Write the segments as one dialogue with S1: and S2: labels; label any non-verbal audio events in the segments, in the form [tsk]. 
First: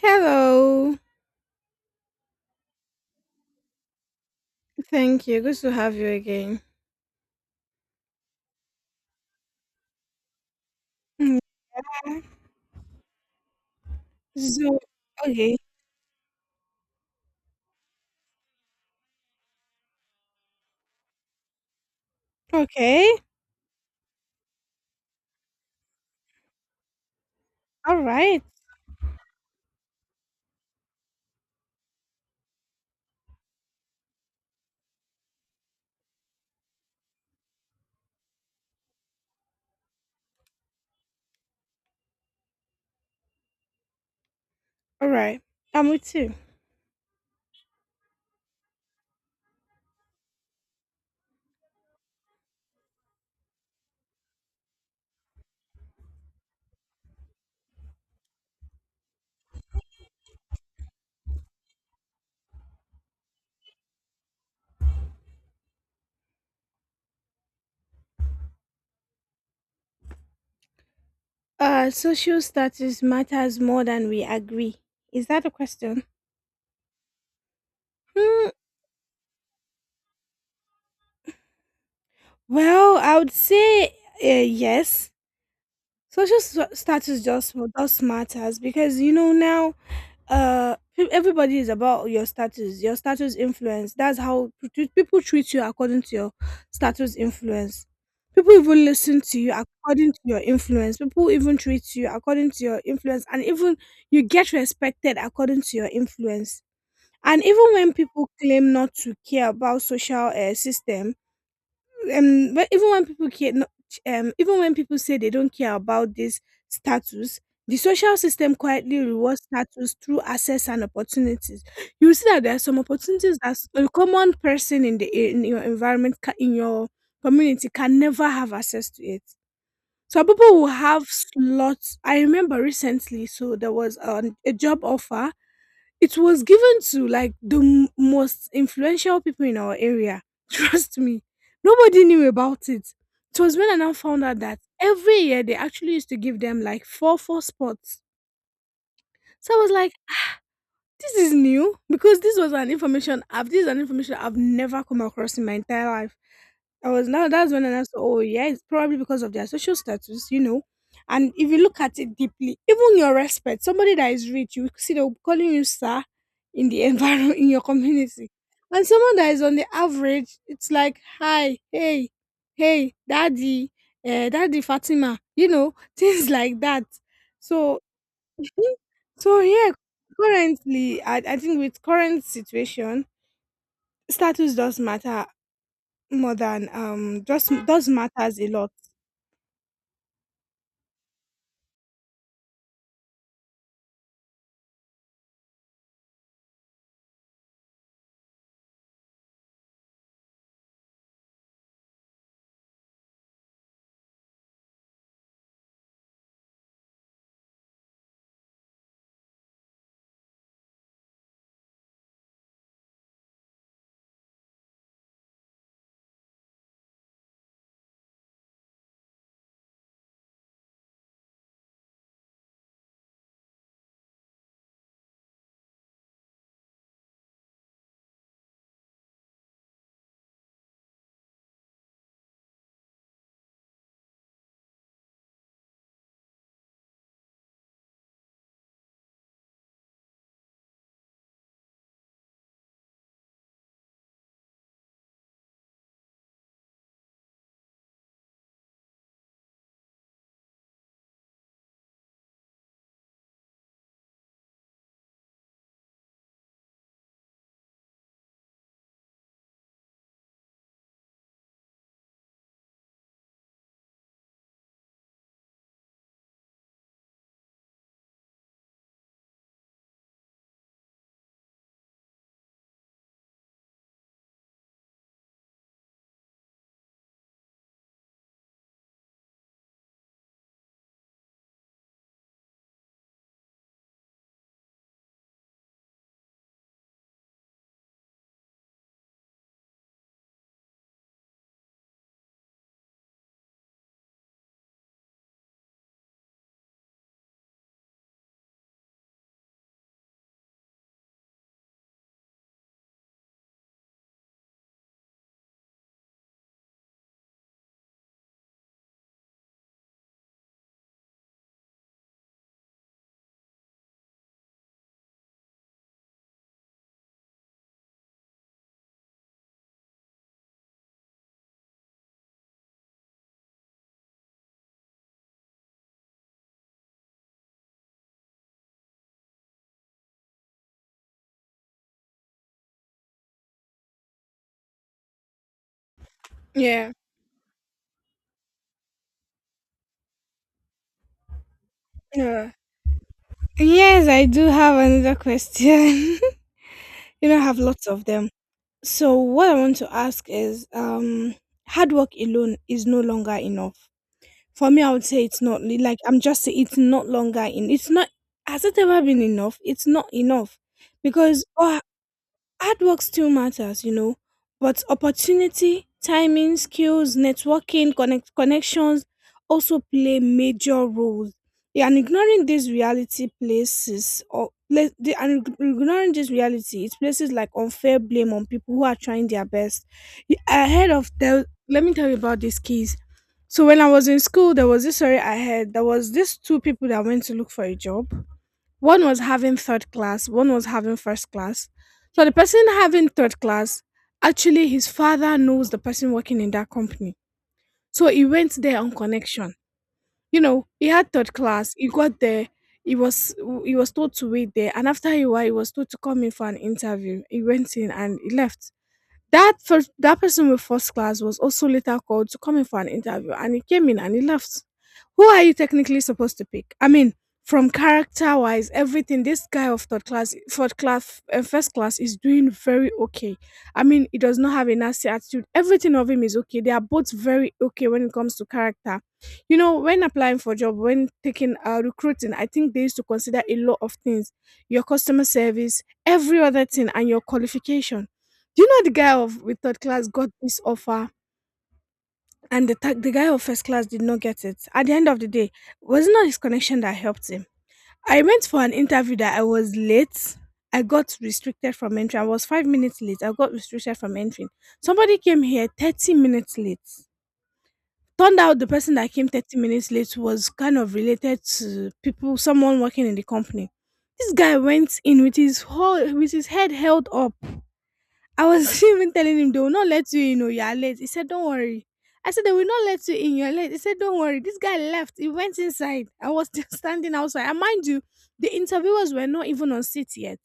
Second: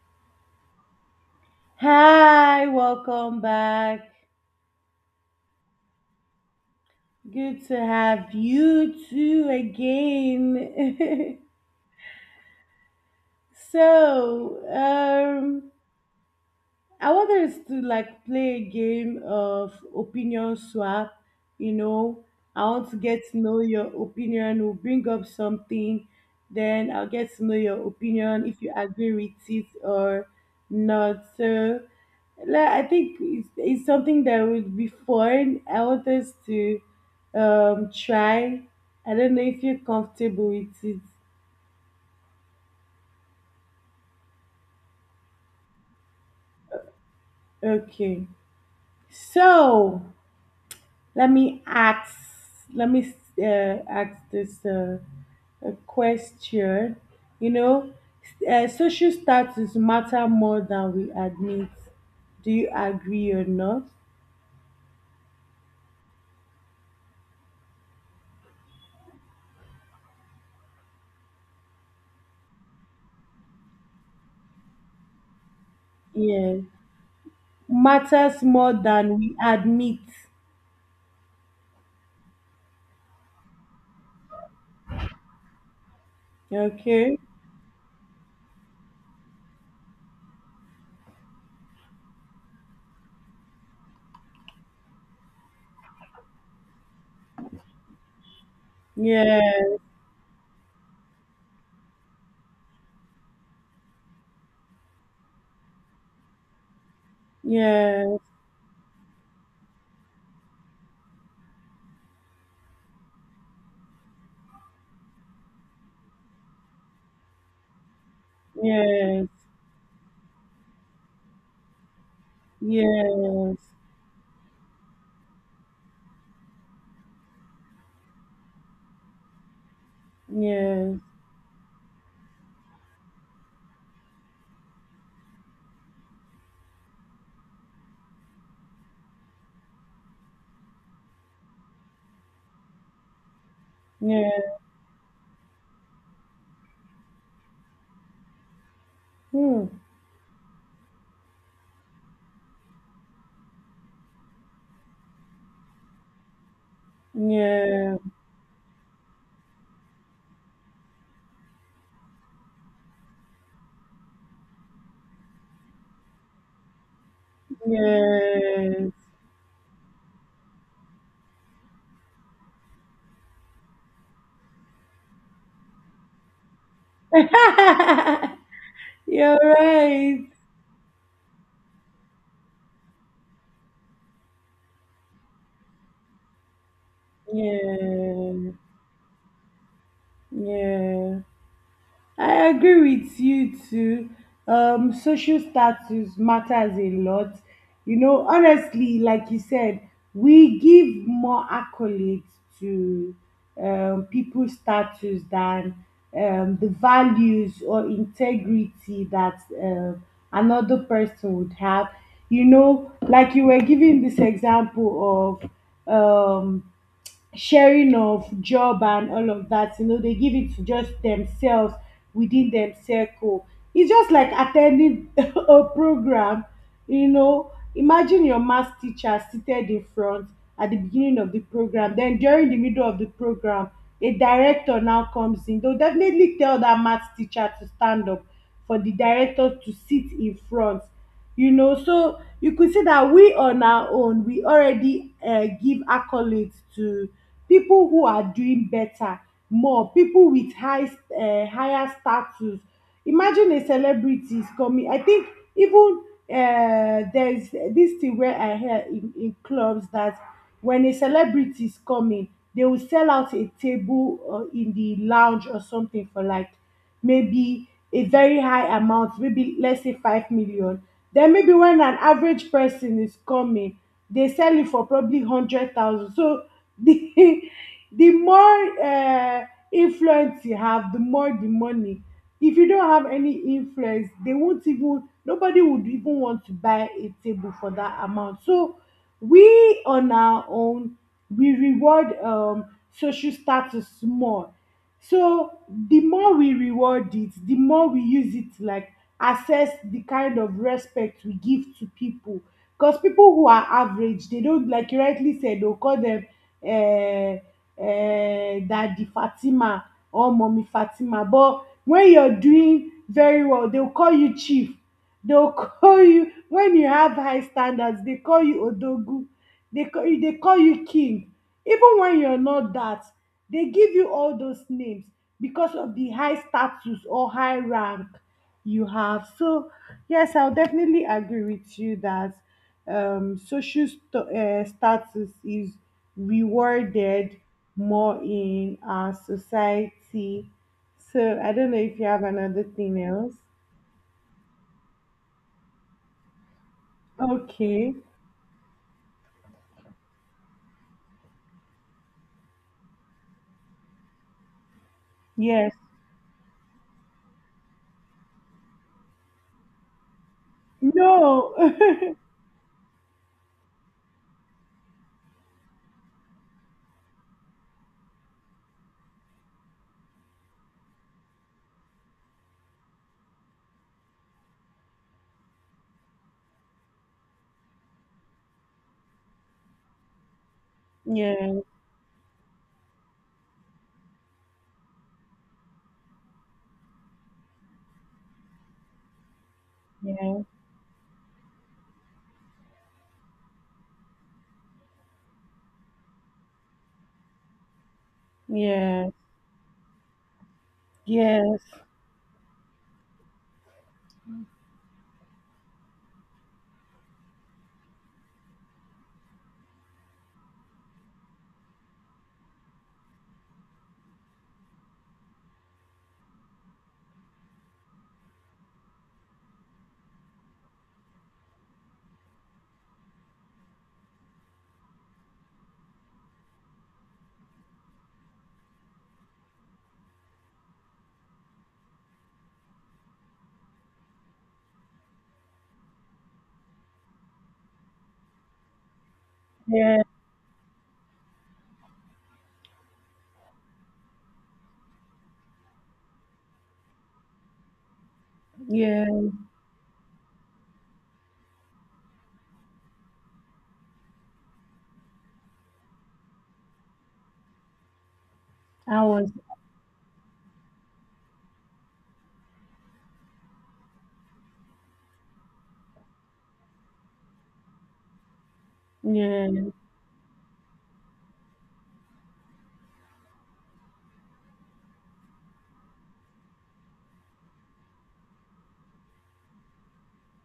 S1: Hello.
S2: Hi, welcome back.
S1: Thank you. Good to have you again.
S2: Good to have you too
S1: Mm.
S2: again.
S1: Yeah.
S2: [laughs] so,
S1: So, okay.
S2: um, I want us to play a game of opinion swap. You know, I want to
S1: Okay.
S2: get to know your opinion. We'll bring up something, then I'll get to know your
S1: All
S2: opinion
S1: right.
S2: if you agree with it or not. So, I think it's something that would be fun. I want us to try. I don't know if you're comfortable with it.
S1: All right. I'm with you.
S2: Okay, so. Let me ask. Let me ask this question. You know, social status matter more than we admit. Do you agree or not?
S1: Social status matters more than we agree. Is that a question?
S2: Yeah, matters
S1: Hmm.
S2: more than we admit.
S1: Well, I would say yes. Social
S2: Okay.
S1: status just does matters because you know now everybody is about your status, your status influence, that's how people treat you according to your status influence, people even listen to you
S2: Yes.
S1: according to your influence, people even treat you according to your influence, and even you get respected according to your influence, and even when
S2: Yes.
S1: people claim not to care about social system, but even when people care even when people say they don't care about this status, the social system quietly
S2: Yes.
S1: rewards status through access and opportunities. You see that there are some opportunities that
S2: Yes.
S1: a common person in in your environment, in your community can never have access to it. So people will
S2: Yes.
S1: have slots. I remember recently, so there was a job offer. It was given to like the most influential people in our area. [laughs] Trust me, nobody knew about it. It was when I now found out that
S2: Yes.
S1: every year they actually used to give them like four spots. So I
S2: Hmm.
S1: was like, this is new, because this is an information I've never come across in my entire life. I was now that's when I asked,
S2: Yeah.
S1: oh yeah, it's probably because of their social status, you know. And if you look at it deeply, even your respect, somebody that is rich, you see them calling you sir in the [laughs] environment in your community. And
S2: Yes.
S1: someone that is on the average, it's like hi, hey, hey, daddy, daddy Fatima, you know, [laughs] things like that. So
S2: [laughs] You're
S1: yeah,
S2: right.
S1: currently, I think with current situation, status does matter more than just does matters a
S2: Yeah,
S1: lot.
S2: yeah, I agree with you too. Social status matters a lot. You know, honestly, like you said, we give more accolades to people's status than the values or integrity that um another person would have. You know, like you were giving this example of um, sharing of job and all of that, you know, they give it to just themselves within them circle. It's just like attending [laughs] a program, you know. Imagine your math teacher seated in front at the beginning of the program, then during the middle of the program, a director now comes in. They'll definitely tell that math teacher to stand up for the director to sit in front. You know, so you could see that we on our own, we already give accolades to people who are doing better, more people with higher status. Imagine a celebrity is coming. I think even there's this thing where I hear in clubs that when a celebrity is coming, they will sell out a table in the lounge or something for like maybe a very high amount, maybe let's say 5 million. Then maybe when an average person is coming, they sell it for probably 100,000. So the, [laughs] the more influence you have, the more the money. If you don't have any influence, they won't even, nobody would even want to buy a table for that amount. So we on our own, we reward social status more. So the more we reward it, the more we use it to assess the kind of respect we give to people. Because people who are average, they don't, like you rightly said, they'll call them uh, Daddy Fatima or Mommy Fatima. But when you're doing very well, they'll call you Chief. They'll call you, when you have high standards, they call you Odogu, they call you king. Even when you're not that, they give you all those names because of the high status or high rank you have. So, yes, I'll definitely agree with you that status is
S1: Yeah.
S2: rewarded more in our society. So, I don't know if you have
S1: Yeah.
S2: another thing else.
S1: Yes, I do have another question. [laughs] You know, I have lots
S2: Okay.
S1: of them. So what I want to ask is, hard work alone is no longer enough. For me, I would say it's not
S2: Yes.
S1: like I'm just saying it's not longer in. It's not. Has it ever been enough? It's not enough because
S2: No.
S1: all
S2: [laughs]
S1: hard work still matters, you know, but opportunity, timing, skills, networking, connections also play major roles. Yeah, and ignoring this reality places or pla- the, and ig- ignoring this reality, it places like unfair blame on people who are trying their best. Y- I heard of the
S2: Yes.
S1: Let me tell you about these keys. So when I was in school, there was this story I heard. There was these two people that went to look for a job. One was having third class,
S2: Yes.
S1: one was having first class. So the person having third class, actually his father knows the person working in that company. So he went there on
S2: Yes.
S1: connection. You know, he had third
S2: Yes.
S1: class, he got there, he was told to wait there, and after a while he was told to come in for an interview. He went in and he left. That person with first class was also later called to come in for an interview, and he came in and he left. Who are you technically supposed to pick? I mean, from character wise, everything. This guy of third class, first class is doing very okay. I mean, he does not have a nasty attitude. Everything of him is okay. They are both very okay when it comes to character. You know, when applying for job, when taking recruiting, I think they used to consider a lot of things: your customer service, every other thing, and your qualification. Do you know the guy of with third
S2: Yes.
S1: class got this offer? And the guy of first class did not get it. At the end of the day, it was not his connection that helped him. I went for an interview
S2: Yes.
S1: that I was late. I got restricted from entering. I was 5 minutes late. I got restricted from entering. Somebody came here 30 minutes late. Turned out the person
S2: I
S1: that came
S2: was.
S1: 30 minutes late was kind of related to people, someone working in the company. This guy went in with his whole with his head held up. I was [laughs] even telling him, they will
S2: Yes.
S1: not let you in, oh, you are late. He said, Don't worry. I said, They will not let you in, you're late. He said, Don't worry. This guy left. He went inside. I was still [laughs] standing outside. And mind you, the interviewers were not even on seat yet.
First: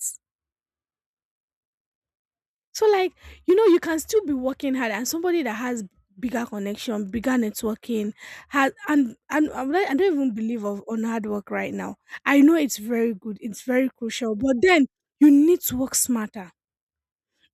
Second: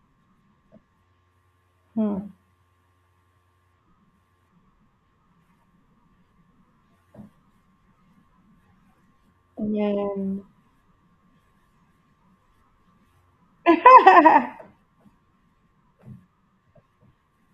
S2: Hmm.
S1: So, like, you know, you can still be working hard and somebody that has bigger connection, bigger networking, has and I don't even
S2: Yes.
S1: believe of on hard work right now. I know it's very good, it's very crucial, but
S2: [laughs]
S1: then you need to work smarter.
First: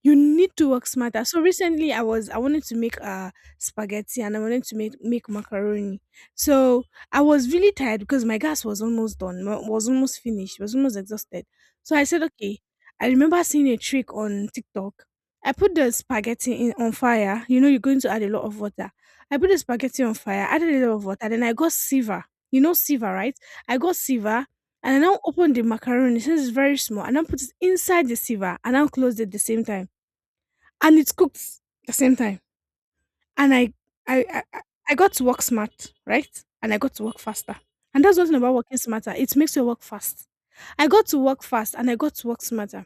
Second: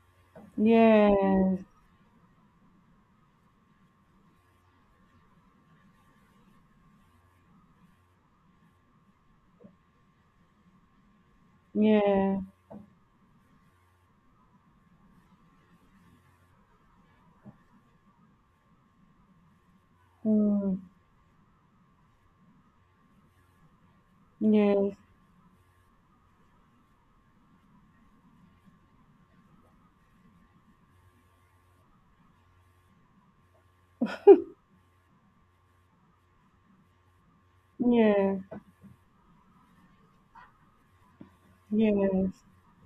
S1: You need to work smarter. So
S2: Yes.
S1: recently I wanted to make spaghetti, and I wanted to make macaroni. So I was really tired because my gas was almost done, was almost finished, was almost exhausted. So I said,
S2: Yes.
S1: okay. I remember seeing a trick on TikTok. I put the spaghetti in on fire. You know, you're going to add a lot of water. I put the spaghetti on fire, added
S2: Hmm.
S1: a lot of water, then I got silver. You know silver, right? I got silver,
S2: Yes.
S1: and I now opened the macaroni since it's very small, and I now put it inside the sieve and now closed it at the same time, and it's cooked the same time. And I got to work smart, right? And I got to work faster. And that's one thing about
S2: Yes.
S1: working smarter. It makes you work fast. I got to work fast and
S2: Yes.
S1: I got to
S2: Yes.
S1: work smarter.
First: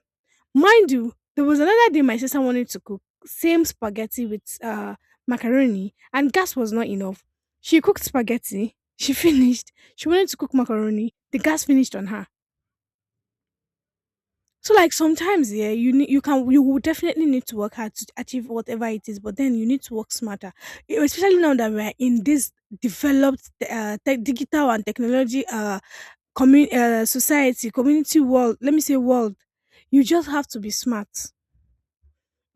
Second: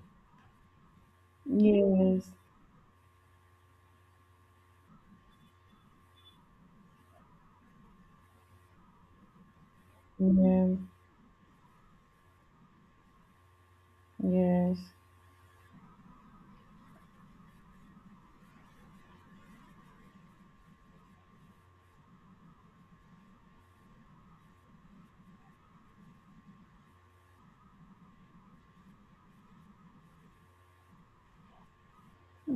S1: Mind you, there was another day my
S2: Yes.
S1: sister wanted to cook same spaghetti with macaroni, and gas was not enough. She cooked spaghetti. She [laughs] finished. She wanted to cook
S2: Yes.
S1: macaroni. The gas finished on her. So like sometimes, yeah, you will definitely need to work hard to achieve whatever it is, but then you need to work smarter. Especially now that we're in this developed tech, digital and technology society, community, world. Let me say world. You just have to be smart,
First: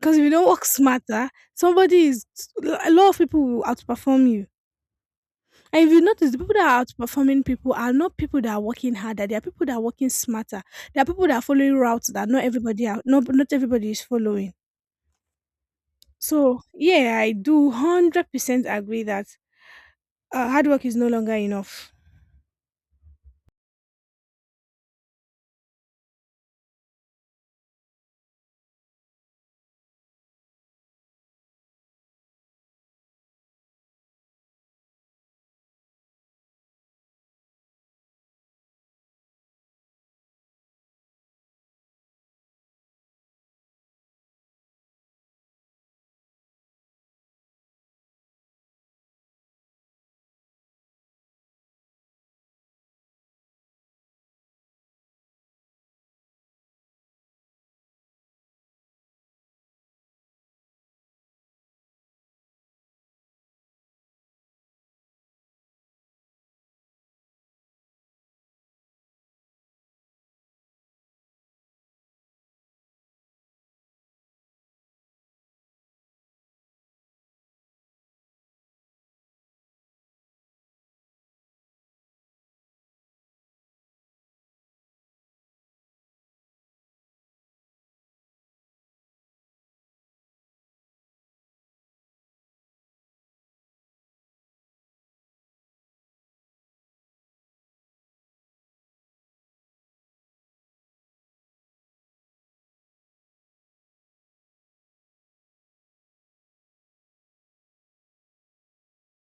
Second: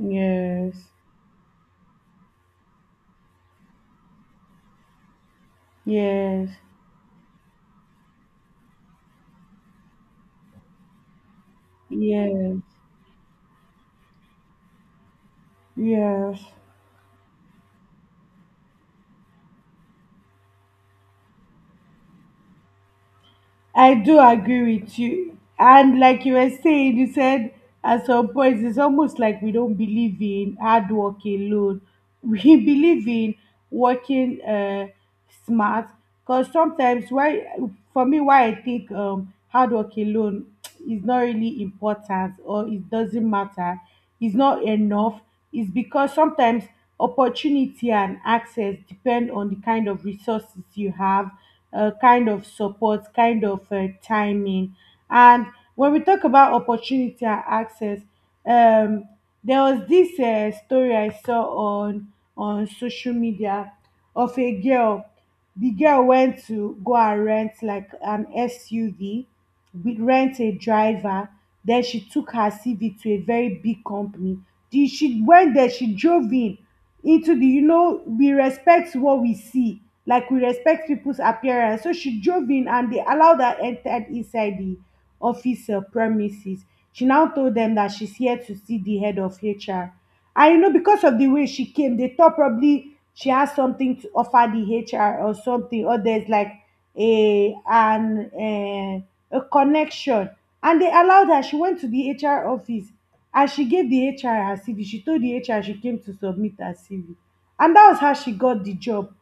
S1: because if you don't work smarter, somebody is a lot of people will outperform you. And if you notice, the
S2: Yes.
S1: people that are outperforming people are not people that are working harder. They are people that are working smarter. There are people that are following routes that
S2: Yes.
S1: not everybody is following.
S2: Yes. Yes.
S1: So yeah, I do 100% agree that hard work is no longer enough.
S2: I do agree with you. And like you were saying, you said at some point it's almost like we don't believe in hard work alone. [laughs] We believe in working smart, because sometimes, why for me why I think hard work alone [tsk] is not really important or it doesn't matter is not enough, is because sometimes opportunity and access depend on the kind of resources you have, kind of support, timing. And when we talk about opportunity and access, um, there was this story I saw on social media of a girl. The girl went to go and rent like an SUV, we rent a driver. Then she took her CV to a very big company. She went there, she drove in into the, you know, we respect what we see, like we respect people's appearance. So she drove in and they allowed her entered inside the office premises. She now told them that she's here to see the head of HR, and you know, because of the way she came, they thought probably she has something to offer the HR or something, or there's like a an a connection. And they allowed her, she went to the HR office, and she gave the HR her CV, she told the HR she came to submit her CV, and that was how she got the job.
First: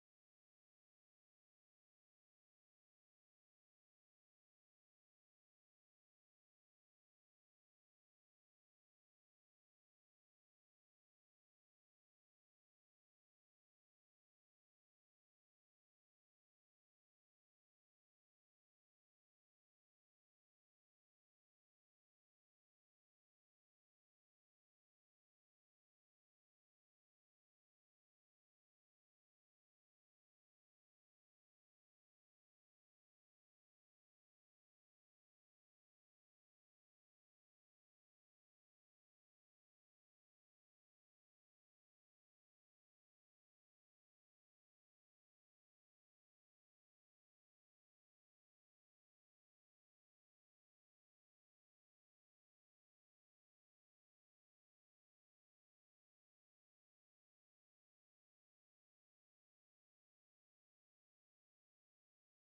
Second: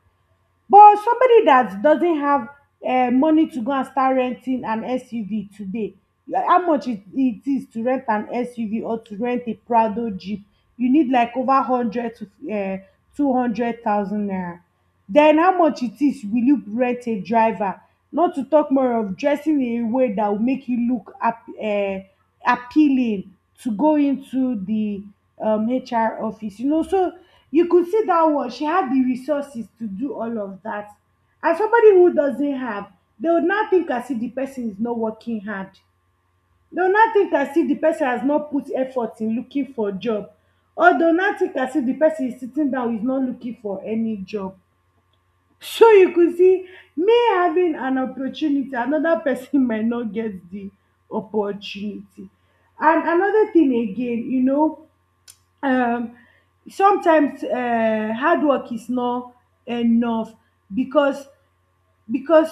S2: But somebody that doesn't have money to go and start renting an SUV today, yeah, how much it is to rent an SUV or to rent a Prado Jeep, you need like over 100 to 200,000 naira. Then how much it is will you rent a driver? Not to talk more of dressing in a way that will make you look up. Appealing to go into the HR office, you know. So you could see that one, she had the resources to do all of that. As somebody who doesn't have, they would not think as if the person is not working hard. They would not think as if the person has not put effort in looking for job. Or they would not think as if the person is sitting down is not looking for any job. So you could see me having an opportunity, another person [laughs] might not get the opportunity. And another thing again, you know, um, sometimes hard work is not enough because because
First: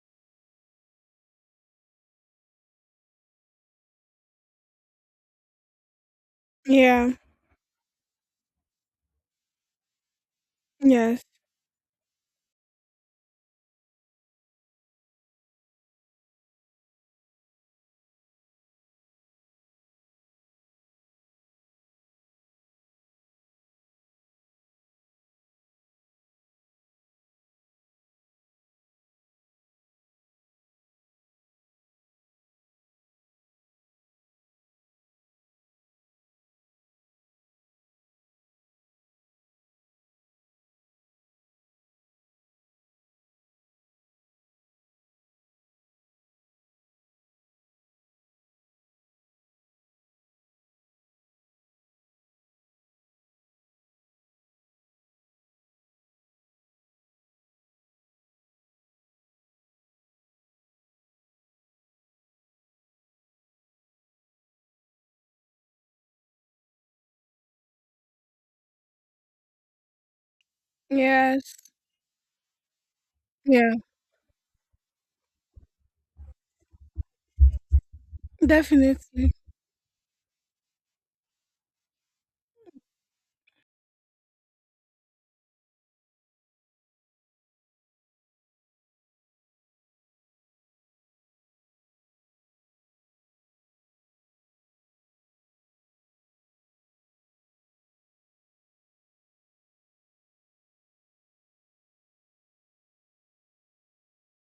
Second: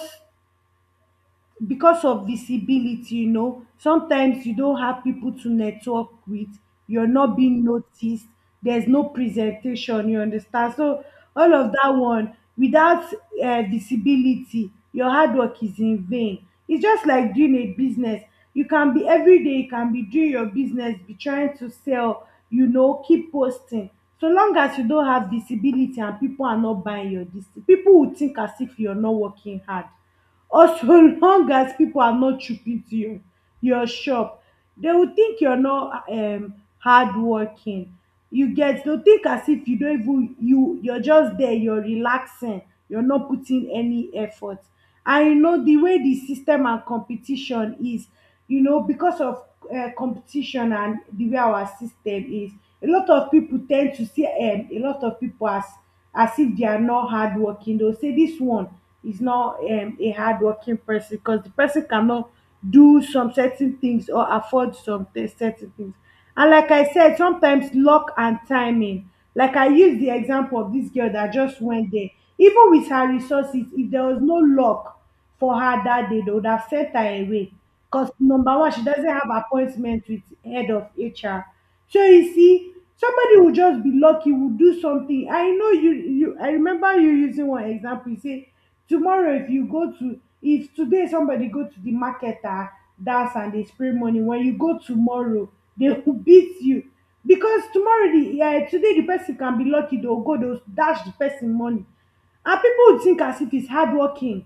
S2: of visibility. You know, sometimes you don't have people to network with, you're
S1: Yeah.
S2: not being noticed, there's no presentation, you understand? So
S1: Yes.
S2: all of that one without visibility, your hard work is in vain. It's just like doing a business. You can be, every day you can be doing your business, be trying to sell, you know, keep posting, so long as you don't have visibility and people are not buying your dis, people will think as if you're not working hard. Or so [laughs] long as pipu are not chook into your shop, dey will think you're not hardworking. You get? Dey will think as if you don't even, you're just there, you're relaxing, you're not putting any effort. And you know de way de system and competition is, you know, because of competition and de way our system is, a lot of pipu ten d to see a lot of pipu as if they are not hardworking. They'll say this one is not a hardworking person because the person cannot do some certain things or afford some certain things. And like I said, sometimes luck and timing. Like I used the example of this girl that
S1: Yes.
S2: just went there. Even with her resources,
S1: Yeah.
S2: if there was no luck for her that day, they would have sent her away. Because number one, she doesn't have
S1: Definitely.
S2: appointment with head of HR. Shey you see, somebody will just be lucky, will do something. I know you you I remember you using one example, you say tomorrow, if today somebody go to the market, ah, dance and dey spray money, when you go tomorrow they [laughs] go beat you. Because tomorrow the today the person can be lucky, they go dash the person money, and people will think as if it's hardworking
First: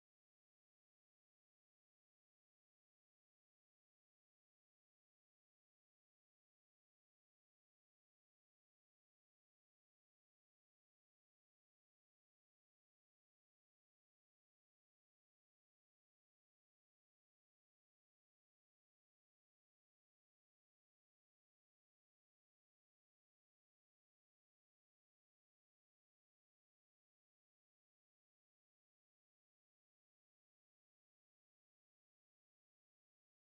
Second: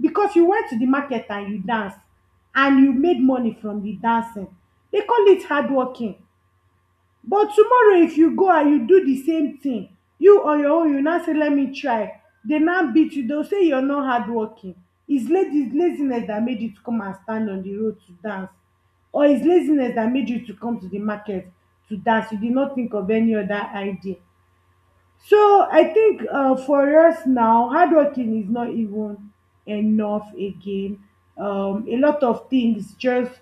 S2: because you went to the market and you danced and you made money from the dancing, they call it hardworking. But tomorrow if you go and you do the same thing, you on your own, you now say let me try, they now beat you, they'll say you're not hardworking. It's ladies laziness that made you to come and stand on the road to dance, or it's laziness that made you to come to the market to dance. You did not think of any other idea. So I think for us now, hardworking is not even enough again. A lot of things just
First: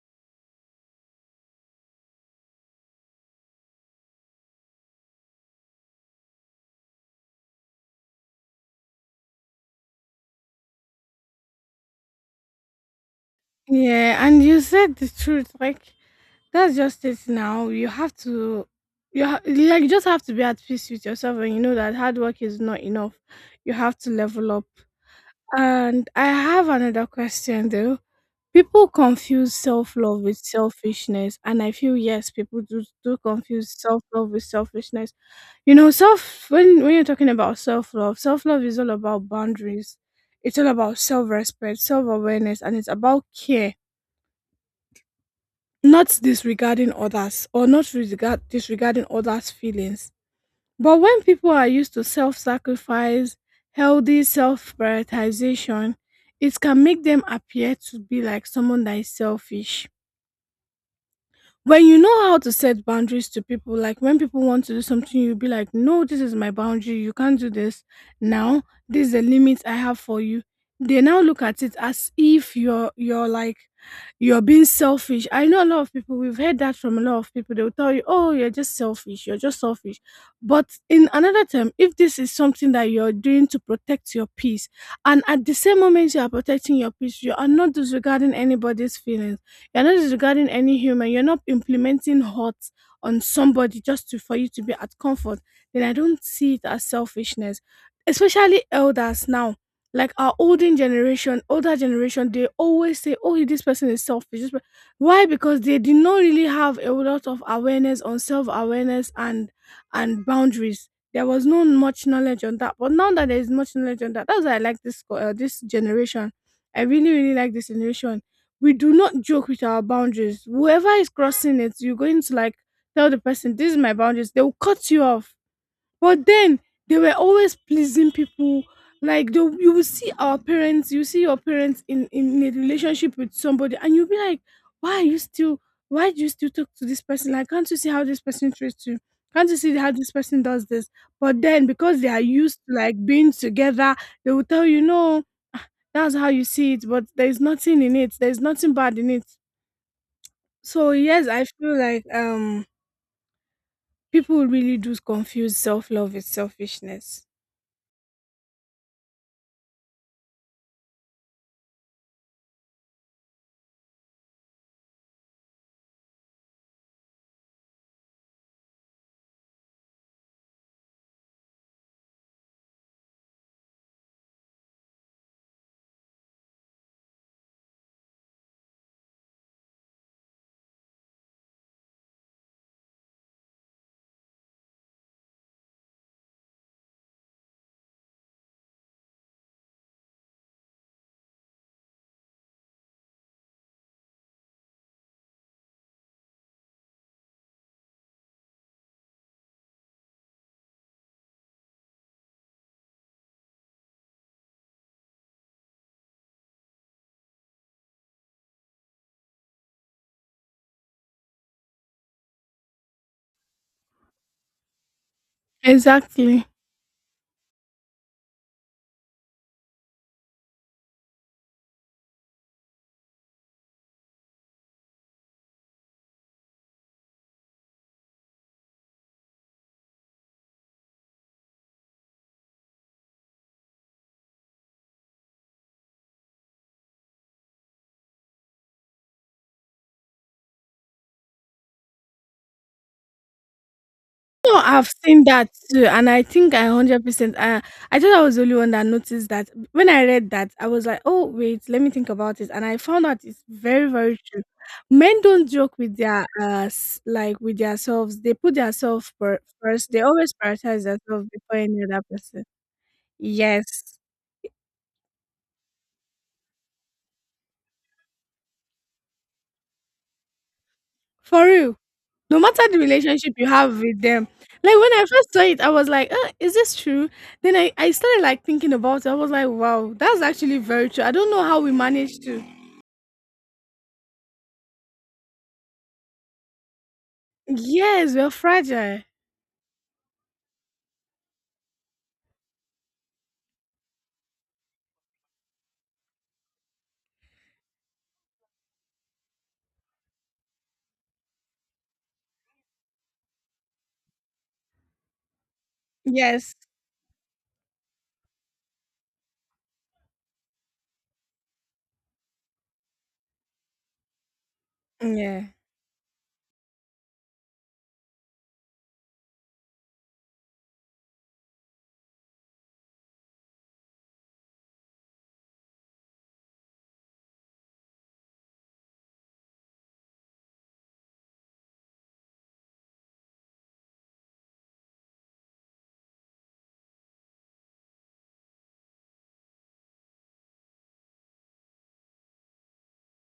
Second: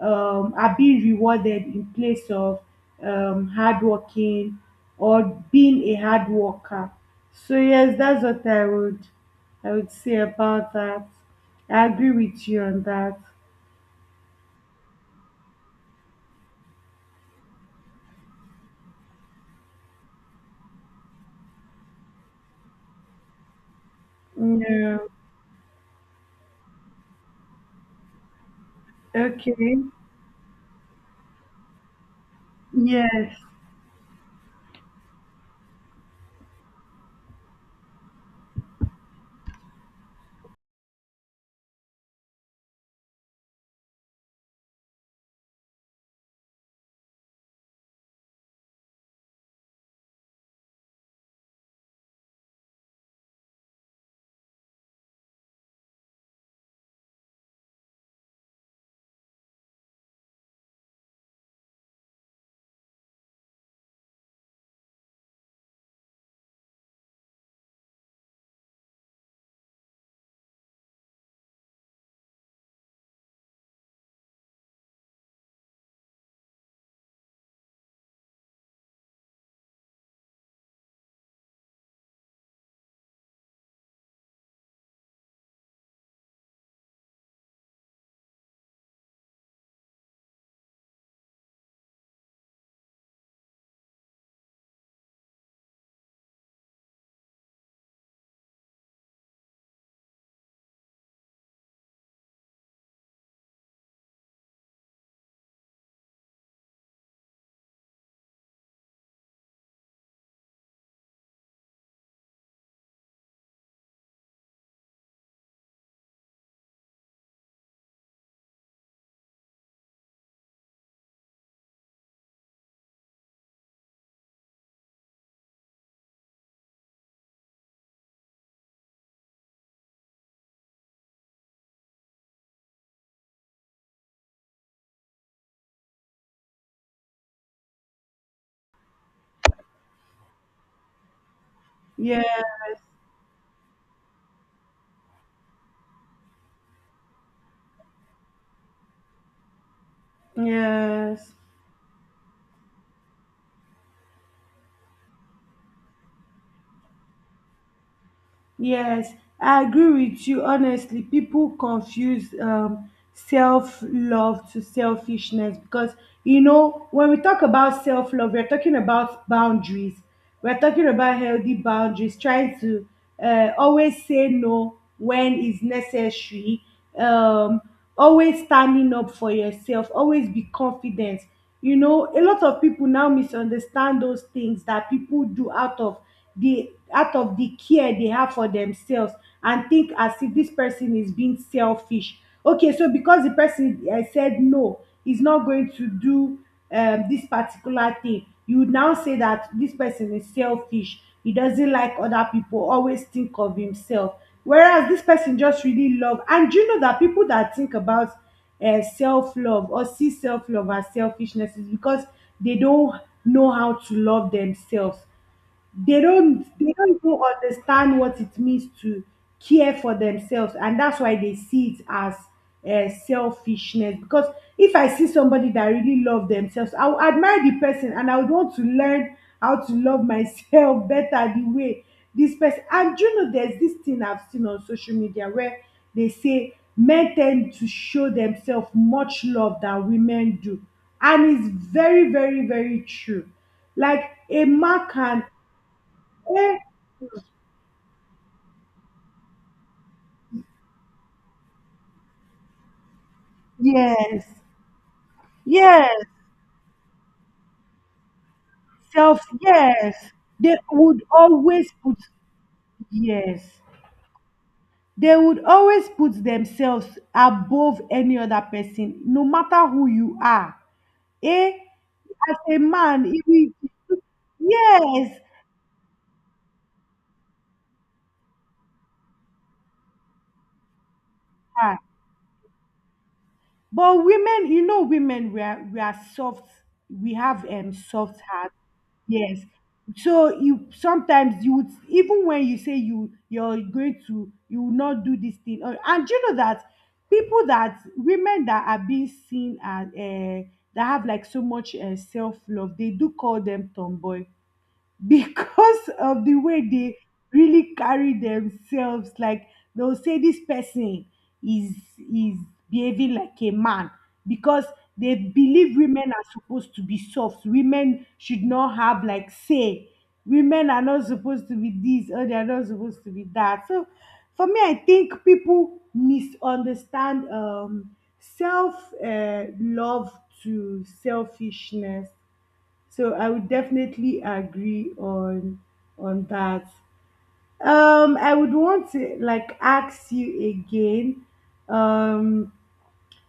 S2: are being rewarded in place of hardworking or being a hard worker. So yes, that's what I would say about that. I agree with you on that.
S1: Yeah, and you said the truth. Like, that's just it now. You have to like you just have to be at peace with yourself and you know that hard work is not enough. You have to level up.
S2: Yeah.
S1: And I have another question though. People confuse
S2: Okay.
S1: self love with selfishness, and I feel yes, people do, do
S2: Yes.
S1: confuse self love with selfishness. You know, self when you're talking about self love is all about boundaries. It's all about self respect, self awareness, and it's about care, not disregarding others, or not regard disregarding others' feelings. But when people are used to self sacrifice, healthy self prioritization, it can make them appear to be like someone that is selfish. When you know how to set boundaries to people, like when people want to do something, you'll be like, no, this is my boundary. You can't do this now. This is the limit I have for you. They now look at it as if you're being selfish. I know a lot of people, we've heard that from a lot of people. They'll tell you, oh, you're just selfish, you're just selfish. But in another term, if this is something that you're doing to protect your peace, and at the same moment you are protecting your peace, you are not disregarding anybody's feelings, you're not disregarding any human. You're not implementing hurt on somebody just to, for you to be at comfort. Then I don't see it as selfishness, especially elders now. Like our olden generation, older generation, they always say, "Oh, this person is selfish." Why? Because they did not really have a lot of awareness on self awareness and boundaries. There was no much knowledge on that. But now that there is much knowledge on that, that's why I like this generation. I really, really like this generation. We do not joke with our boundaries. Whoever is crossing it, you're going to like tell the person, "This is my boundaries." They will cut you off. But then they were always pleasing people. Like they, you will see our parents, you see your parents in a relationship with somebody, and you'll be like, "Why are you still why do you still talk to this person? Like, can't you see how this person treats you? Can't you see how this person does this?" But then because they are
S2: Yeah.
S1: used to like being together, they will tell you, "No, that's how you see it, but there's nothing in it. There's nothing bad in it." So yes,
S2: Yes.
S1: I feel like people really do confuse self love with selfishness.
S2: Yes, I agree with you. Honestly, people confuse self love to selfishness because, you know, when we talk about self love, we're talking about boundaries. We're talking about healthy boundaries, trying to always say no when is necessary, um, always standing up for yourself, always be confident. You know, a lot of people now misunderstand those things that people do out of the care they have for themselves and think as if this person is being selfish. Okay, so because the person said no, he's not going to do this particular thing, you would now say that this person is selfish, he doesn't like other people, always think of himself, whereas this person just really love. And you know that people that think about self-love or see self-love as selfishness is because they don't know how to love themselves. they don't
S1: Exactly.
S2: they don't even understand what it means to care for themselves, and that's why they see it as selfishness. Because if I see somebody that really love themselves, I will admire the person and I would want to learn how to love myself [laughs] better the way this person. And you know, there's this thing I've seen on social media where they say men tend to show themselves much love than women do, and it's very true. Like, a
S1: No, I've
S2: man can.
S1: seen that too, and I think
S2: Eh,
S1: I 100%. I thought I was the only one that noticed that. When I read that, I was like, "Oh wait, let me think about it," and I found out it's very very
S2: yes,
S1: true. Men don't joke with
S2: yes,
S1: their s- like with themselves. They put themselves
S2: self,
S1: first. They
S2: yes.
S1: always
S2: They
S1: prioritize
S2: would
S1: themselves before
S2: always
S1: any
S2: put,
S1: other person.
S2: yes,
S1: Yes,
S2: they would always put themselves above any other person, no matter who you are.
S1: for
S2: Eh?
S1: real.
S2: As
S1: No
S2: a
S1: matter the
S2: man, if
S1: relationship you
S2: you,
S1: have with them. Like when I
S2: yes,
S1: first saw it, I was like, is this true? Then I started like thinking about it. I was like, wow, that's actually very true. I don't know how we
S2: ah.
S1: managed to.
S2: But women, you know, women we are soft. We have
S1: Yes,
S2: soft
S1: we're
S2: heart.
S1: fragile.
S2: Yes. So you sometimes you would, even when you say you're going to, you will not do this thing. Or- And you know that people that women that are being seen as that have like so much self love, they do call them tomboy because of the
S1: Yes.
S2: way they really carry themselves, like they'll say this person is is behaving like a man because they
S1: Yeah.
S2: believe women are supposed to be soft, women should not have like say women are not supposed to be this or they are not supposed to be that. So for me, I think people misunderstand self love to selfishness. So I would definitely agree on that. I would want to like ask you again. Um,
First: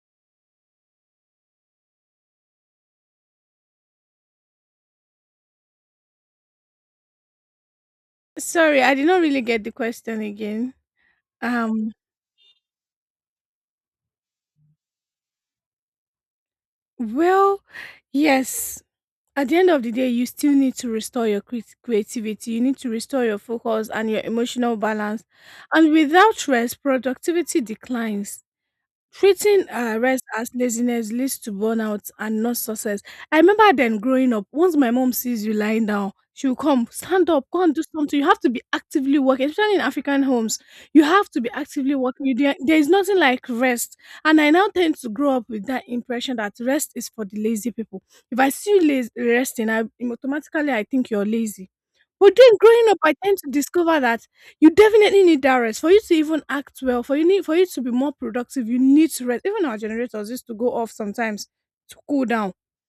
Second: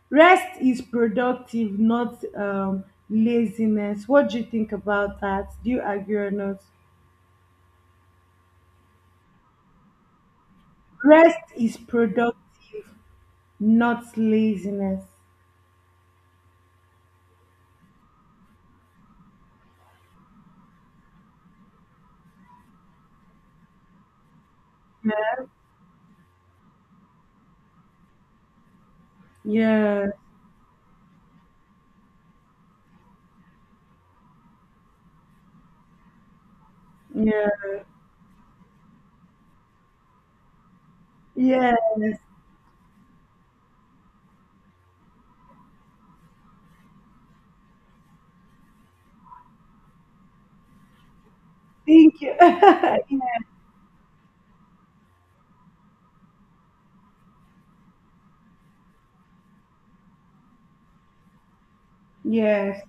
S2: rest is productive, not laziness. What do you think about that? Do you agree or not?
S1: Sorry, I did not really get the question again.
S2: Rest is
S1: Um,
S2: productive, not laziness.
S1: well, yes. At the end of the day, you still need to restore your creativity. You need to restore your focus and your emotional balance.
S2: Yeah,
S1: And without rest, productivity declines. Treating
S2: yeah,
S1: rest as laziness leads to burnout and not success. I remember then growing up, once my mom sees you lying down, she'll come, stand up,
S2: yeah.
S1: go and do something. You have to be actively working, especially in African homes. You have to be
S2: Yes.
S1: actively working. You, there is nothing like rest. And I now tend to grow up with that impression that rest is for the lazy people. If I see you lazy, resting, I automatically I think you're lazy.
S2: Thank
S1: But
S2: you.
S1: then growing up, I tend
S2: [laughs]
S1: to discover that you definitely need that rest. For you to even act well, for you need for you to be more productive, you need to rest. Even our generators used to go off sometimes to cool down.
S2: Yes,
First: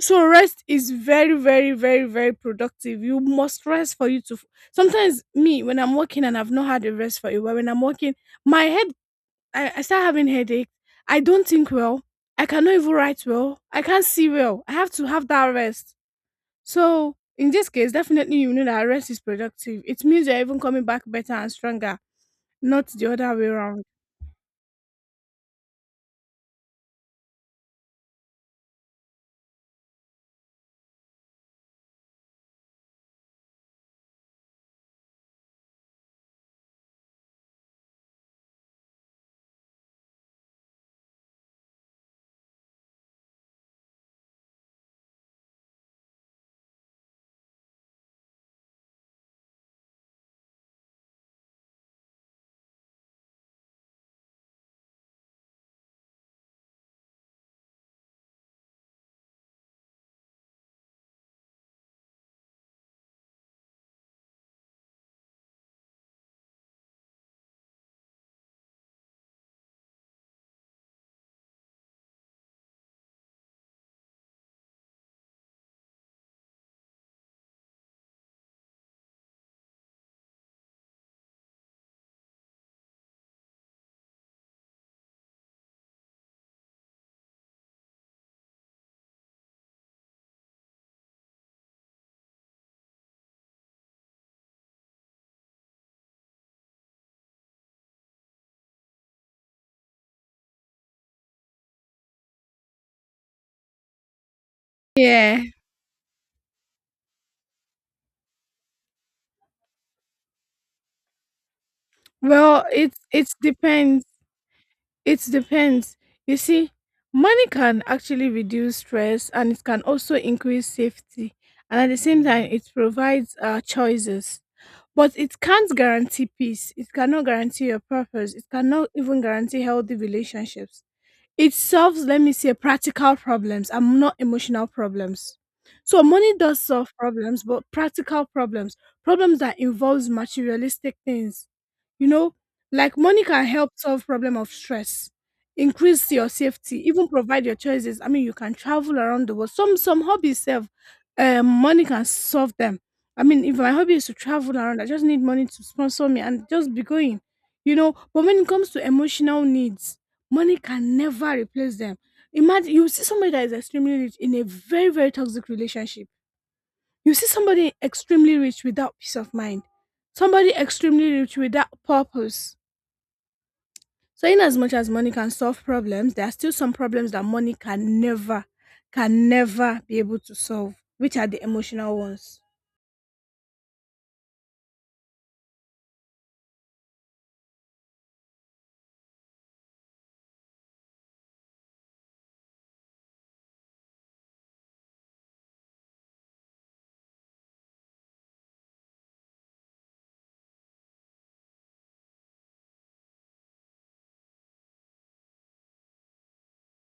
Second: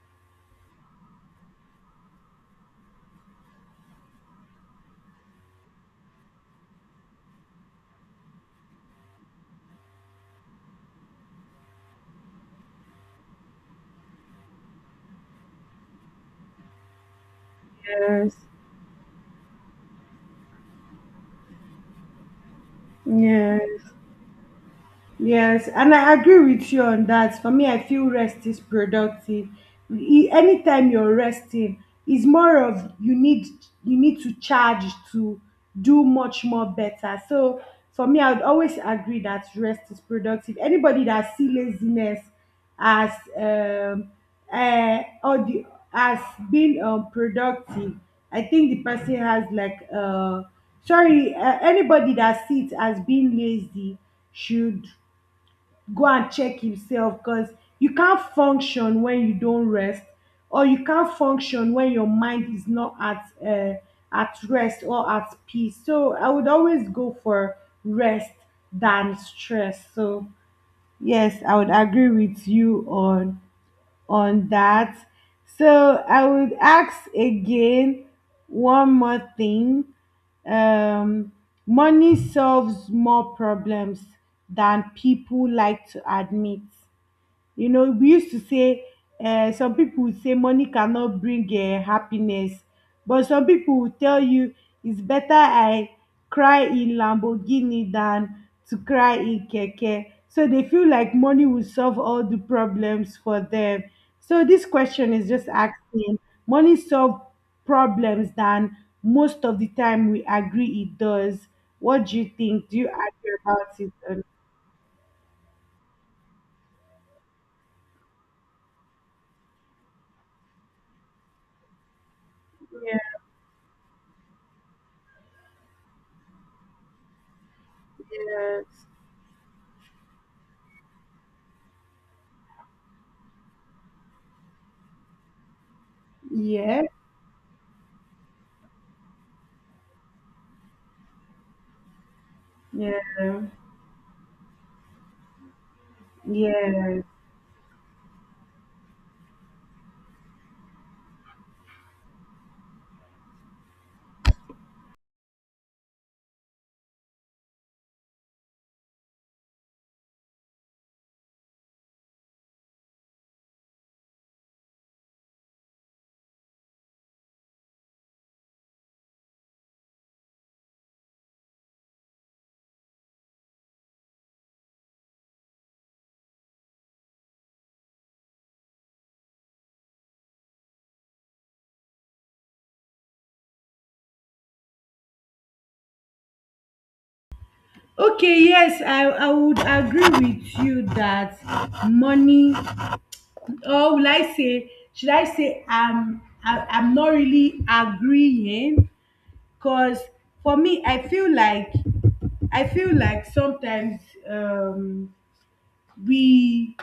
S1: So rest is very, very, very, very productive. You must rest for you to. F- Sometimes me, when I'm working and I've not had a rest for a while, when I'm working, my head, I start having headache. I don't think well. I cannot even write well. I can't see well. I have to have that rest. So in this case,
S2: yes,
S1: definitely you know that rest is productive. It means you're even coming back better and stronger. Not the other way around.
S2: yes. Yes, and I agree with you on that. For me, I feel rest is productive. E- Anytime you're resting, is more of you need to charge to do much more better. So for me, I would always agree that rest is productive. Anybody that see laziness as um or the as being productive, I think the person has like sorry, anybody that sees it as being lazy should go and check himself. Because you can't function when you don't rest, or you can't function when your mind is not at at rest or at peace. So I would always go for rest than stress. So yes, I would agree with you on that. So I would ask again one more thing. Um, money solves more problems than people like to admit. You know, we used to say some people would say money cannot bring happiness, but some people will tell you it's better I cry in Lamborghini than to cry in keke. So they feel like money will solve all the problems for them. So this question is
S1: Yeah.
S2: just asking money solve problems than, most of the time we agree it does. What do you
S1: Well,
S2: think? Do you
S1: it
S2: agree about it
S1: depends.
S2: or not?
S1: It depends. You see, money can actually reduce stress and it can also increase safety. And at the same time, it
S2: Yeah,
S1: provides choices. But it can't guarantee peace. It cannot guarantee your purpose. It
S2: yes,
S1: cannot even guarantee healthy relationships. It solves, let me say, practical problems and not emotional problems. So money does
S2: yes.
S1: solve problems, but practical problems, problems that involves materialistic things. You know, like money can
S2: Yeah,
S1: help solve problem of stress, increase your safety,
S2: yeah.
S1: even provide your choices. I mean, you can travel around the world. Some hobbies serve, money can solve them. I mean, if my hobby is to travel around, I just need money to sponsor me and just be going. You know, but when it comes to emotional needs, money can never replace them. Imagine you see somebody that is extremely rich in a very, very toxic relationship. You see somebody extremely rich without peace of mind, somebody extremely rich without purpose. So, in as much as money can solve problems, there are still some problems that money can never be able to solve, which are the emotional ones.
S2: Okay, yes, I would agree with you that money, or will I say, should I say, I, I'm not really agreeing, because for me, I feel like sometimes um, we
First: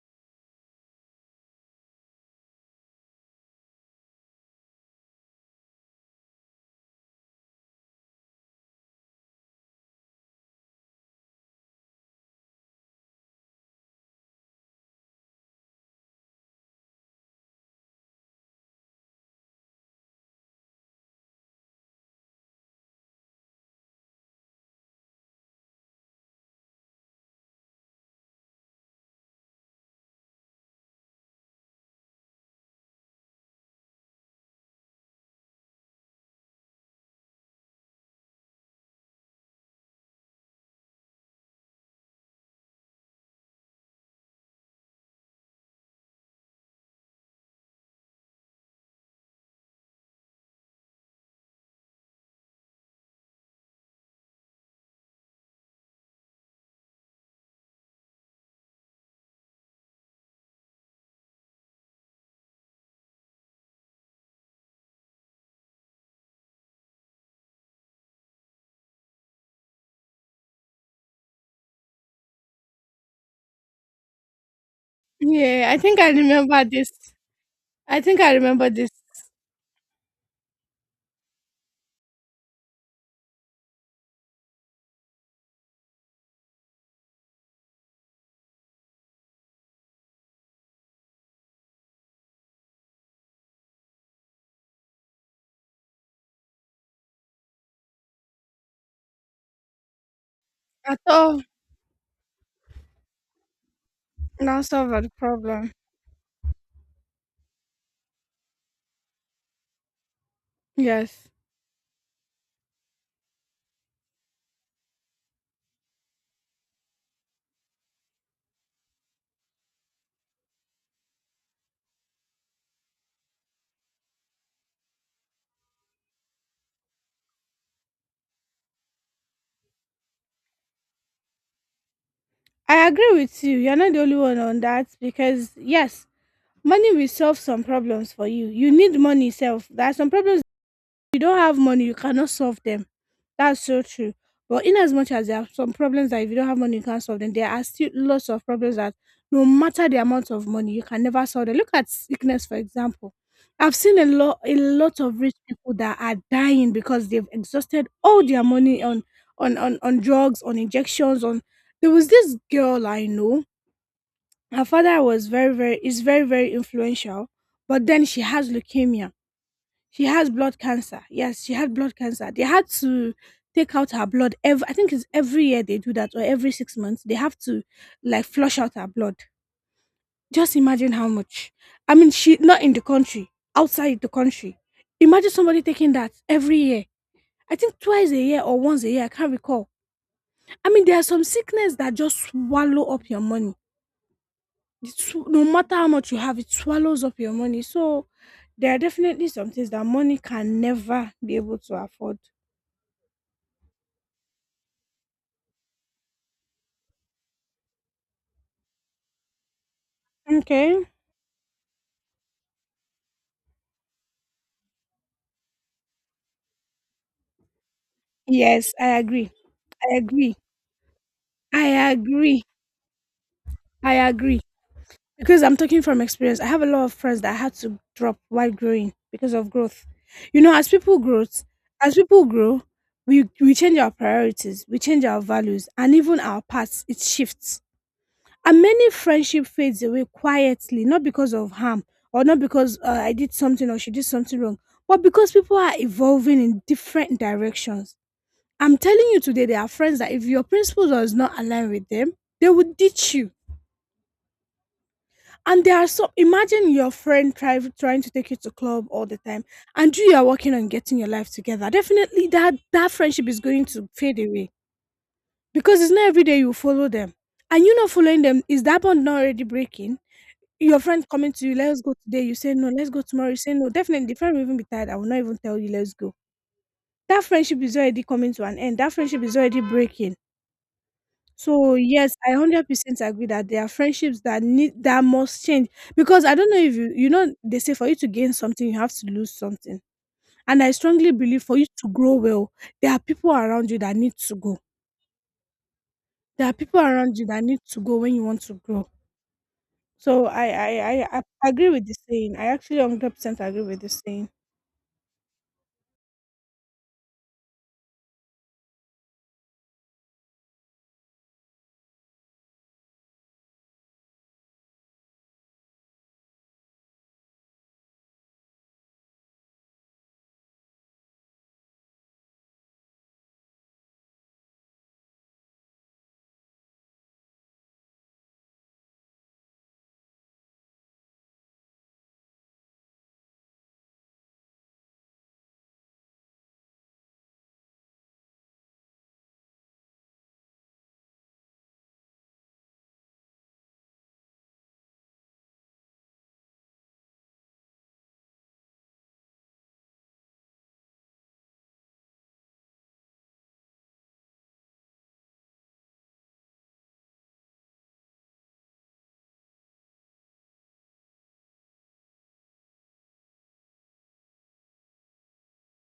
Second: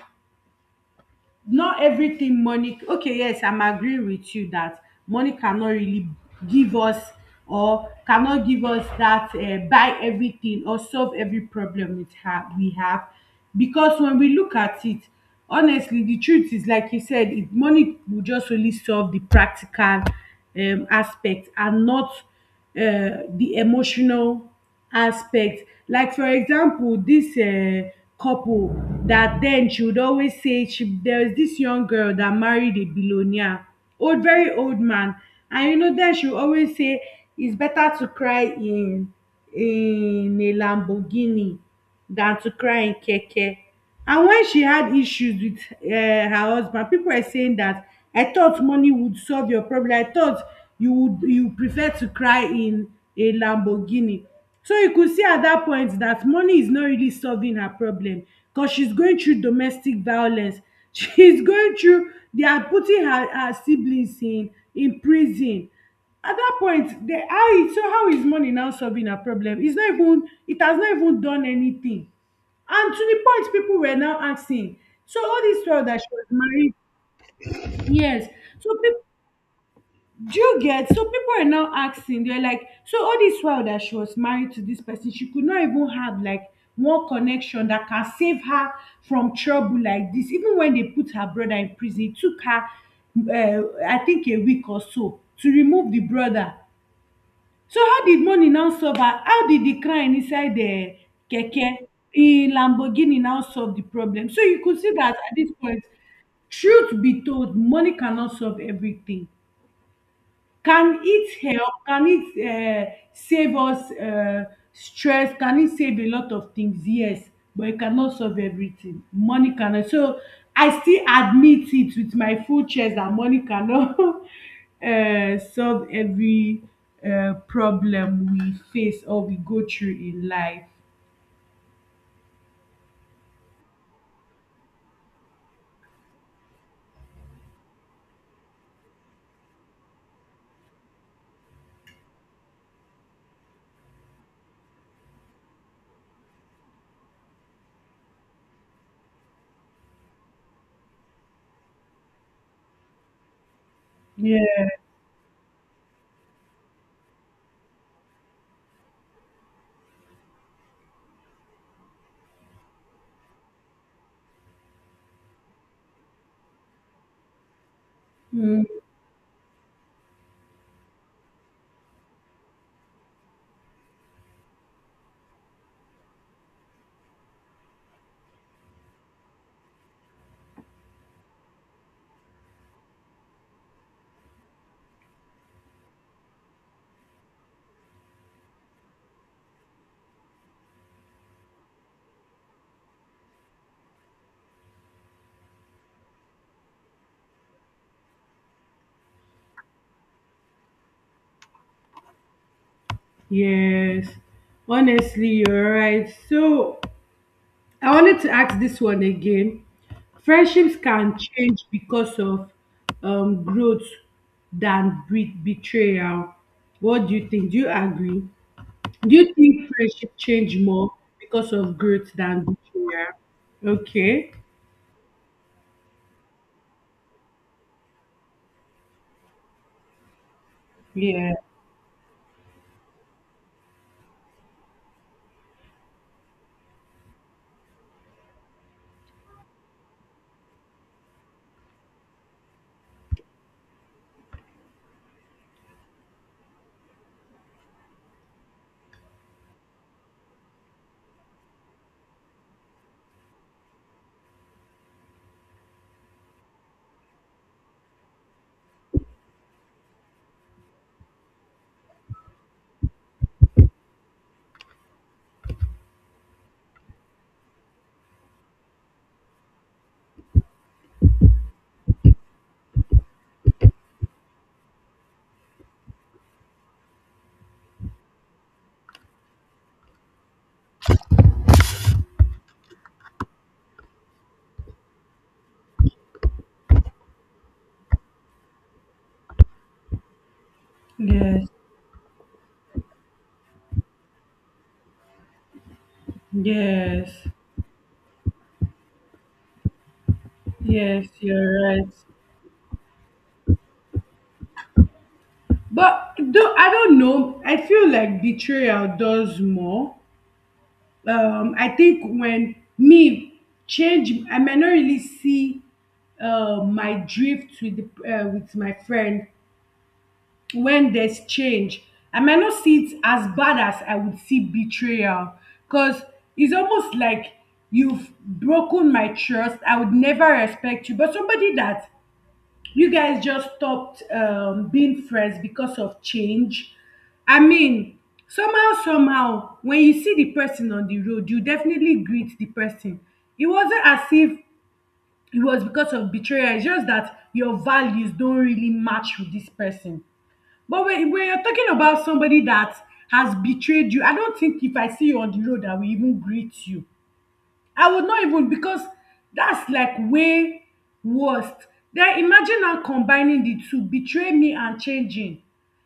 S2: not everything money. Okay, yes, I'm agreeing with you that money cannot really give us or cannot give us that buy everything or solve every problem we have because when we look at it, honestly, the truth is, like you said, if money will just only solve the practical aspect and not the emotional aspect. Like for example this couple, that then she would always say she, there was this young girl that married a billionaire, old very old man, and you know, then she would always say it's better to cry in a Lamborghini than to cry in keke. And wen she had issues wit her husband, pipu were saying dat I thought money would solve your problem, I thought you would, you prefer to cry in a Lamborghini. So you could see at dat point dat money is not really solving her problem, cos shes going through domestic violence. [laughs] Shes going through, they are putting her her siblings in prison. At dat point, de how is, so how is money now solving her problem? Its not even, it has not even done anything. And to the point people were now asking, so all this
S1: Yeah, I
S2: while
S1: think
S2: that she
S1: I
S2: was
S1: remember
S2: married,
S1: this. I think
S2: yes.
S1: I remember
S2: So
S1: this.
S2: people, do you get? So people are now asking, they're like, so all this while that she was married to this person, she could not even have like one connection that can save her from trouble like this. Even when they put her brother in prison, it took her, I think, a week or so to remove the brother. So how did money now solve her? How did the crying inside the
S1: At all,
S2: keke in Lamborghini now solve the problem? So
S1: now
S2: you could
S1: solve
S2: see
S1: the
S2: that at this
S1: problem.
S2: point, truth be told, money cannot solve everything. Can
S1: Yes.
S2: it help? Can it save us stress? Can it save a lot of things? Yes, but it cannot solve everything. Money cannot. So I still admit it with my full chest that money cannot [laughs] solve every problem we face or we go through in life.
S1: I agree with you. You're not the only one on that because yes, money will solve some problems for you. You need money self. There are some problems you don't have money, you cannot solve them. That's so true. But in as much as there are some problems that if you don't have money, you can't solve them, there are still lots of problems that no matter the amount of money, you can never solve them. Look at sickness, for example. I've seen a
S2: Yeah.
S1: lot of rich people that are dying because they've exhausted all their money on on drugs, on injections, on there was this girl I know. Her father was very, very is very, very influential, but then she has
S2: Mm.
S1: leukemia she has blood cancer. Yes, she had blood cancer. They had to take out her blood every I think it's every year they do that or every 6 months. They have to like flush out her blood. Just imagine how much. I mean, she not in the country, outside the country. Imagine somebody taking that every year. I think twice a year or once a year, I can't recall. I mean, there are some sickness that just swallow up your money. It's, no matter how much you have, it swallows up your money. So there are definitely some things that money can never be able to afford.
S2: Yes. Honestly, you're right. So I wanted to ask this one again. Friendships
S1: Okay.
S2: can change because of growth than betrayal. What do you think? Do you agree?
S1: Yes,
S2: Do you think
S1: I
S2: friendship
S1: agree.
S2: change more because of
S1: I
S2: growth
S1: agree.
S2: than betrayal?
S1: I
S2: Okay.
S1: agree. Because I'm talking from experience. I have a lot of friends that I had to drop while growing because of growth. You know,
S2: Yeah.
S1: as people grow, we change our priorities, we change our values, and even our paths it shifts. And many friendship fades away quietly, not because of harm or not because I did something or she did something wrong, but because people are evolving in different directions. I'm telling you today, there are friends that if your principles does not align with them, they will ditch you. And there are so imagine your friend try, trying to take you to club all the time, and you are working on getting your life together. Definitely, that friendship is going to fade away because it's not every day you follow them, and you not following them is that bond not already breaking? Your friend coming to you, let's go today. You say no, let's go tomorrow. You say no. Definitely, the friend will even be tired. I will not even tell you, let's go. That friendship is already coming to an end. That friendship is already breaking. So yes, I 100% agree that there are friendships that need that must change because I don't know if you you know they say for you to gain something you have to lose something. And I strongly believe
S2: Yes.
S1: for you to grow well, there are people around you that need to go. There are people around you
S2: Yes.
S1: that need to go when you want to grow. So
S2: Yes.
S1: I
S2: You're
S1: agree with
S2: right.
S1: this saying. I actually 100% agree with this saying.
S2: But though I don't know, I feel like betrayal does more. Um, I think when me change, I might not really see my drift with the, with my friend. When there's change, I might not see it as bad as I would see betrayal, because it's almost like you've broken my trust, I would never respect you. But somebody that you guys just stopped being friends because of change, I mean, somehow when you see the person on the road, you definitely greet the person. It wasn't as if it was because of betrayal, it's just that your values don't really match with this person. But when you're talking about somebody that has betrayed you, I don't think if I see you on the road, I will even greet you. I would not even, because that's like way worst. Then imagine now combining the two, betray me and changing.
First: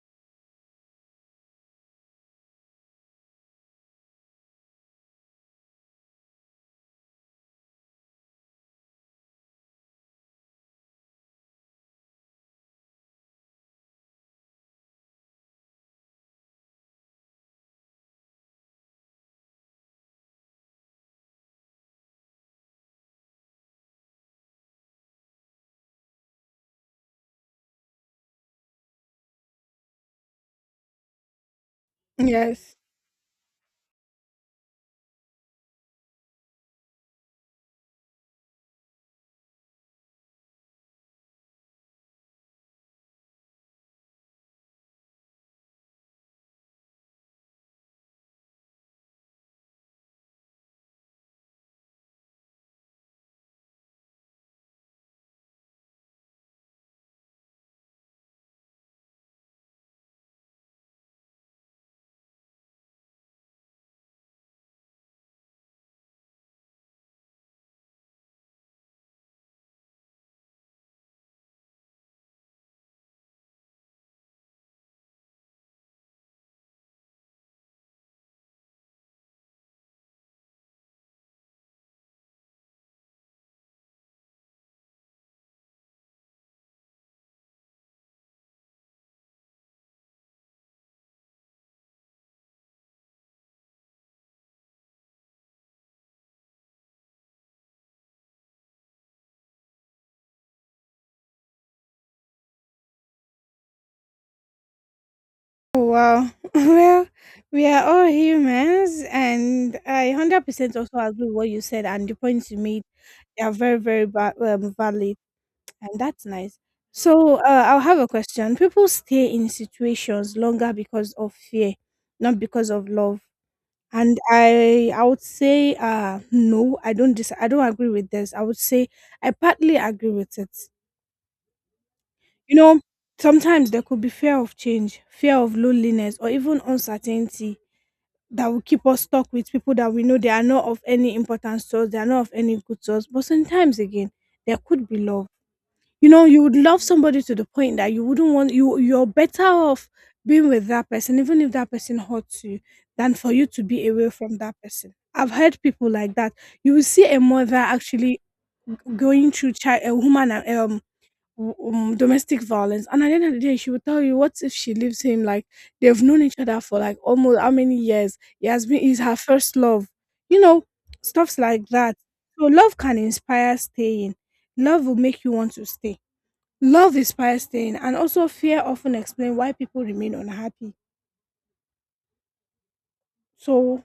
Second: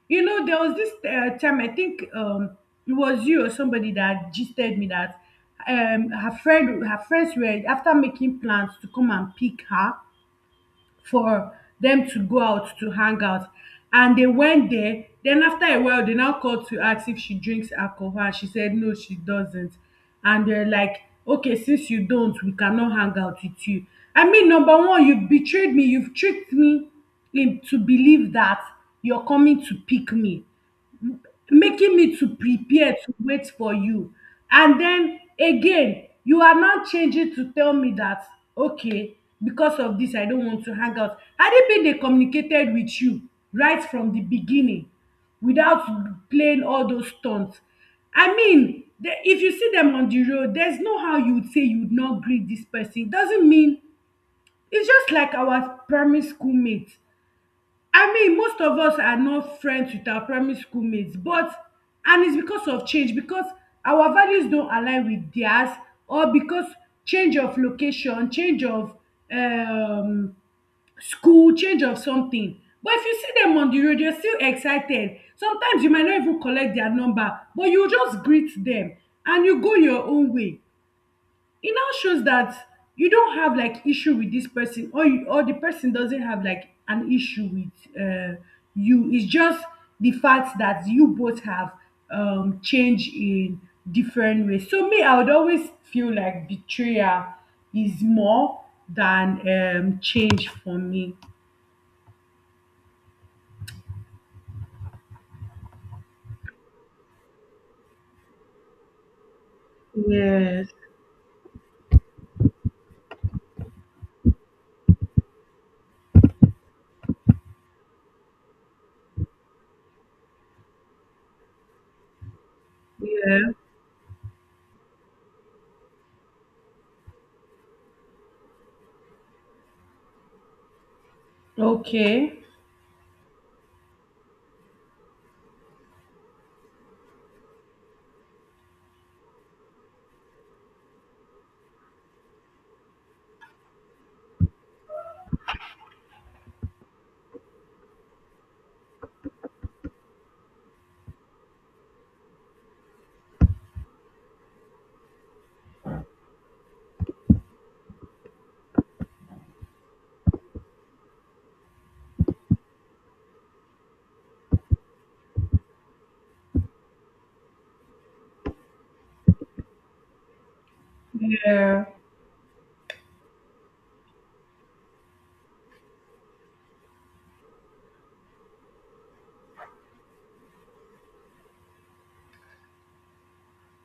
S2: You know, there was this time, I think, it was you or somebody that gisted me that her friends were after making plans to come and pick her for dem to go out to hang out. And they went there, then after a while they now called to ask if she drinks alcohol, and she said no, she doesn't. And they're like, okay, since you don't, we cannot hang out with you. I mean, number one, you betrayed me, you've tricked me into believe that you're coming to pick me, making me to
S1: Yes.
S2: prepare to wait for you. And then again, you are now changing to tell me that, okay, because of this, I don't want to hang out. Had it been they communicated with you right from the beginning without playing all those stunts, I mean, the, if you see them on the road, there's no how you would say you would not greet this person. It doesn't mean, it's just like our primary school mates. I mean, most of us are not friends with our primary school mates, but, and it's because of change, because our values don't align with theirs, or because change of location, change of um, school, change of something. But if you see them on the road, you're still excited. Sometimes you might not even collect their number, but you just greet them and you go your own way. It now shows that you don't have like issue with this person, or you, or the person doesn't have like an issue with you. It's just the fact that you both have change in different ways. So me, I would always feel like betrayal is more than change for me.
S1: Wow. [laughs] Well, we are all humans, and I
S2: Yes.
S1: 100% also agree with what you said and the points you made. They are very, very valid, and that's nice. So, I'll have a question. People stay in situations longer because of fear, not because of love.
S2: Yeah.
S1: And I would say, no, I don't. Dis- I don't agree with this. I would say I partly agree with it.
S2: Okay.
S1: You know, sometimes there could be fear of change, fear of loneliness, or even uncertainty that will keep us stuck with people that we know they are not of any importance to us, they are not of any good to us. But sometimes again, there could be love. You know, you would love somebody to the point that you wouldn't want you you're better off being with that person, even if that person hurts you, than for you to be away from that person. I've heard people like that. You will see a mother actually going through child a woman domestic violence. And at the end of the day, she will tell you, what if she leaves him? Like they've known each other for like almost how many years? He has been is her first love. You know, stuffs like
S2: Yeah.
S1: that. So love can inspire staying. Love will make you want to stay. Love inspires staying, and also fear often explain why people remain unhappy. So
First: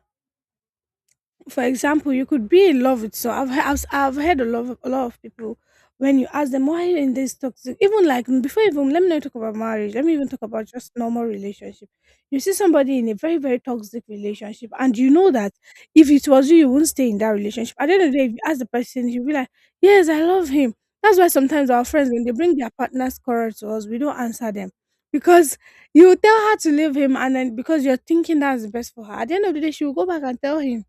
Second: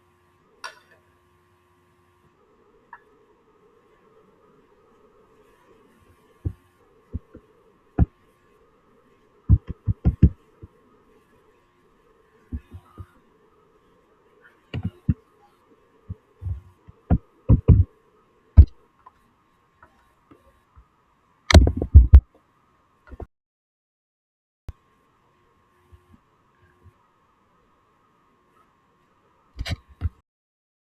S1: for example, you could be in love with so I've heard a lot of people when you ask them why are you in this toxic even like before even let me not talk about marriage let me even talk about just normal relationship. You see somebody in a very very toxic relationship and you know that if it was you you wouldn't stay in that relationship. At the end of the day if you ask the person you'll be like yes I love him. That's why sometimes our friends when they bring their partners quarrel to us we don't answer them because you tell her to leave him and then because you're thinking that's the best for her at the end of the day she will go back and tell him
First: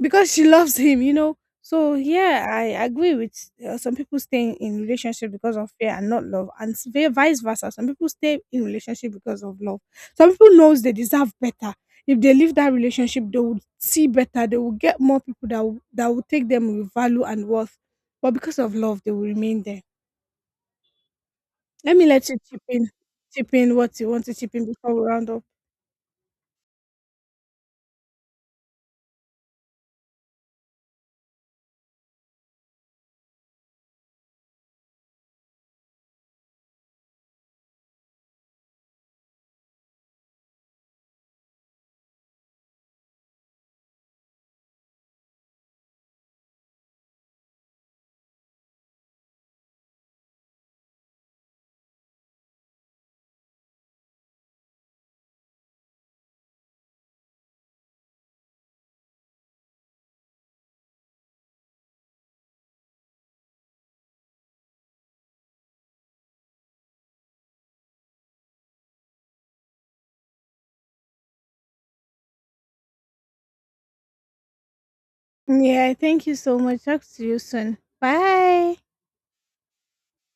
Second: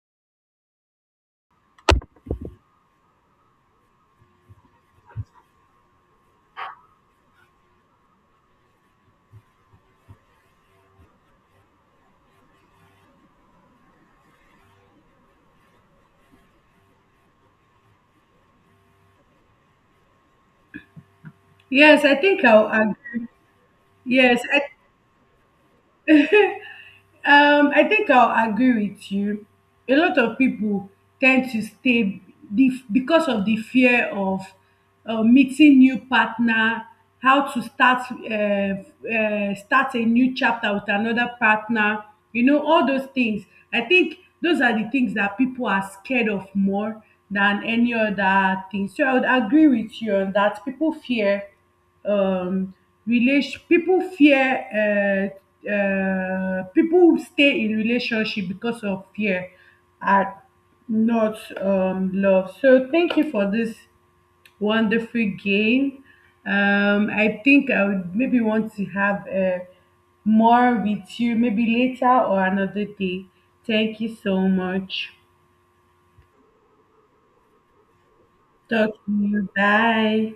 S1: because she loves him, you know. So yeah, I agree with some people staying in relationship because of fear and not love, and s- vice versa. Some people stay in relationship because of love. Some people knows they deserve better. If they leave that relationship, they would see better. They will get more people that will take them with value and worth. But because of love, they will remain there. Let me
S2: Yes, I
S1: let you
S2: think
S1: chip
S2: I'll
S1: in,
S2: agree.
S1: chip in what you want to
S2: Yes,
S1: chip
S2: I.
S1: in before we round up.
S2: I think I'll agree with you. A lot of people tend to stay the, because of the fear of meeting new partner, how to start start a new chapter with another partner. You know all those things. I think those are the things that people are scared of more than any other thing. So I would agree with you on that. People fear um relation people fear people stay in relationship because of fear and not love. So thank you for this wonderful game. I think I would maybe want to have more with you maybe later or another day. Thank you so much.
S1: Yeah, thank you so much. Talk to you soon. Bye.
S2: Talk to you. Bye.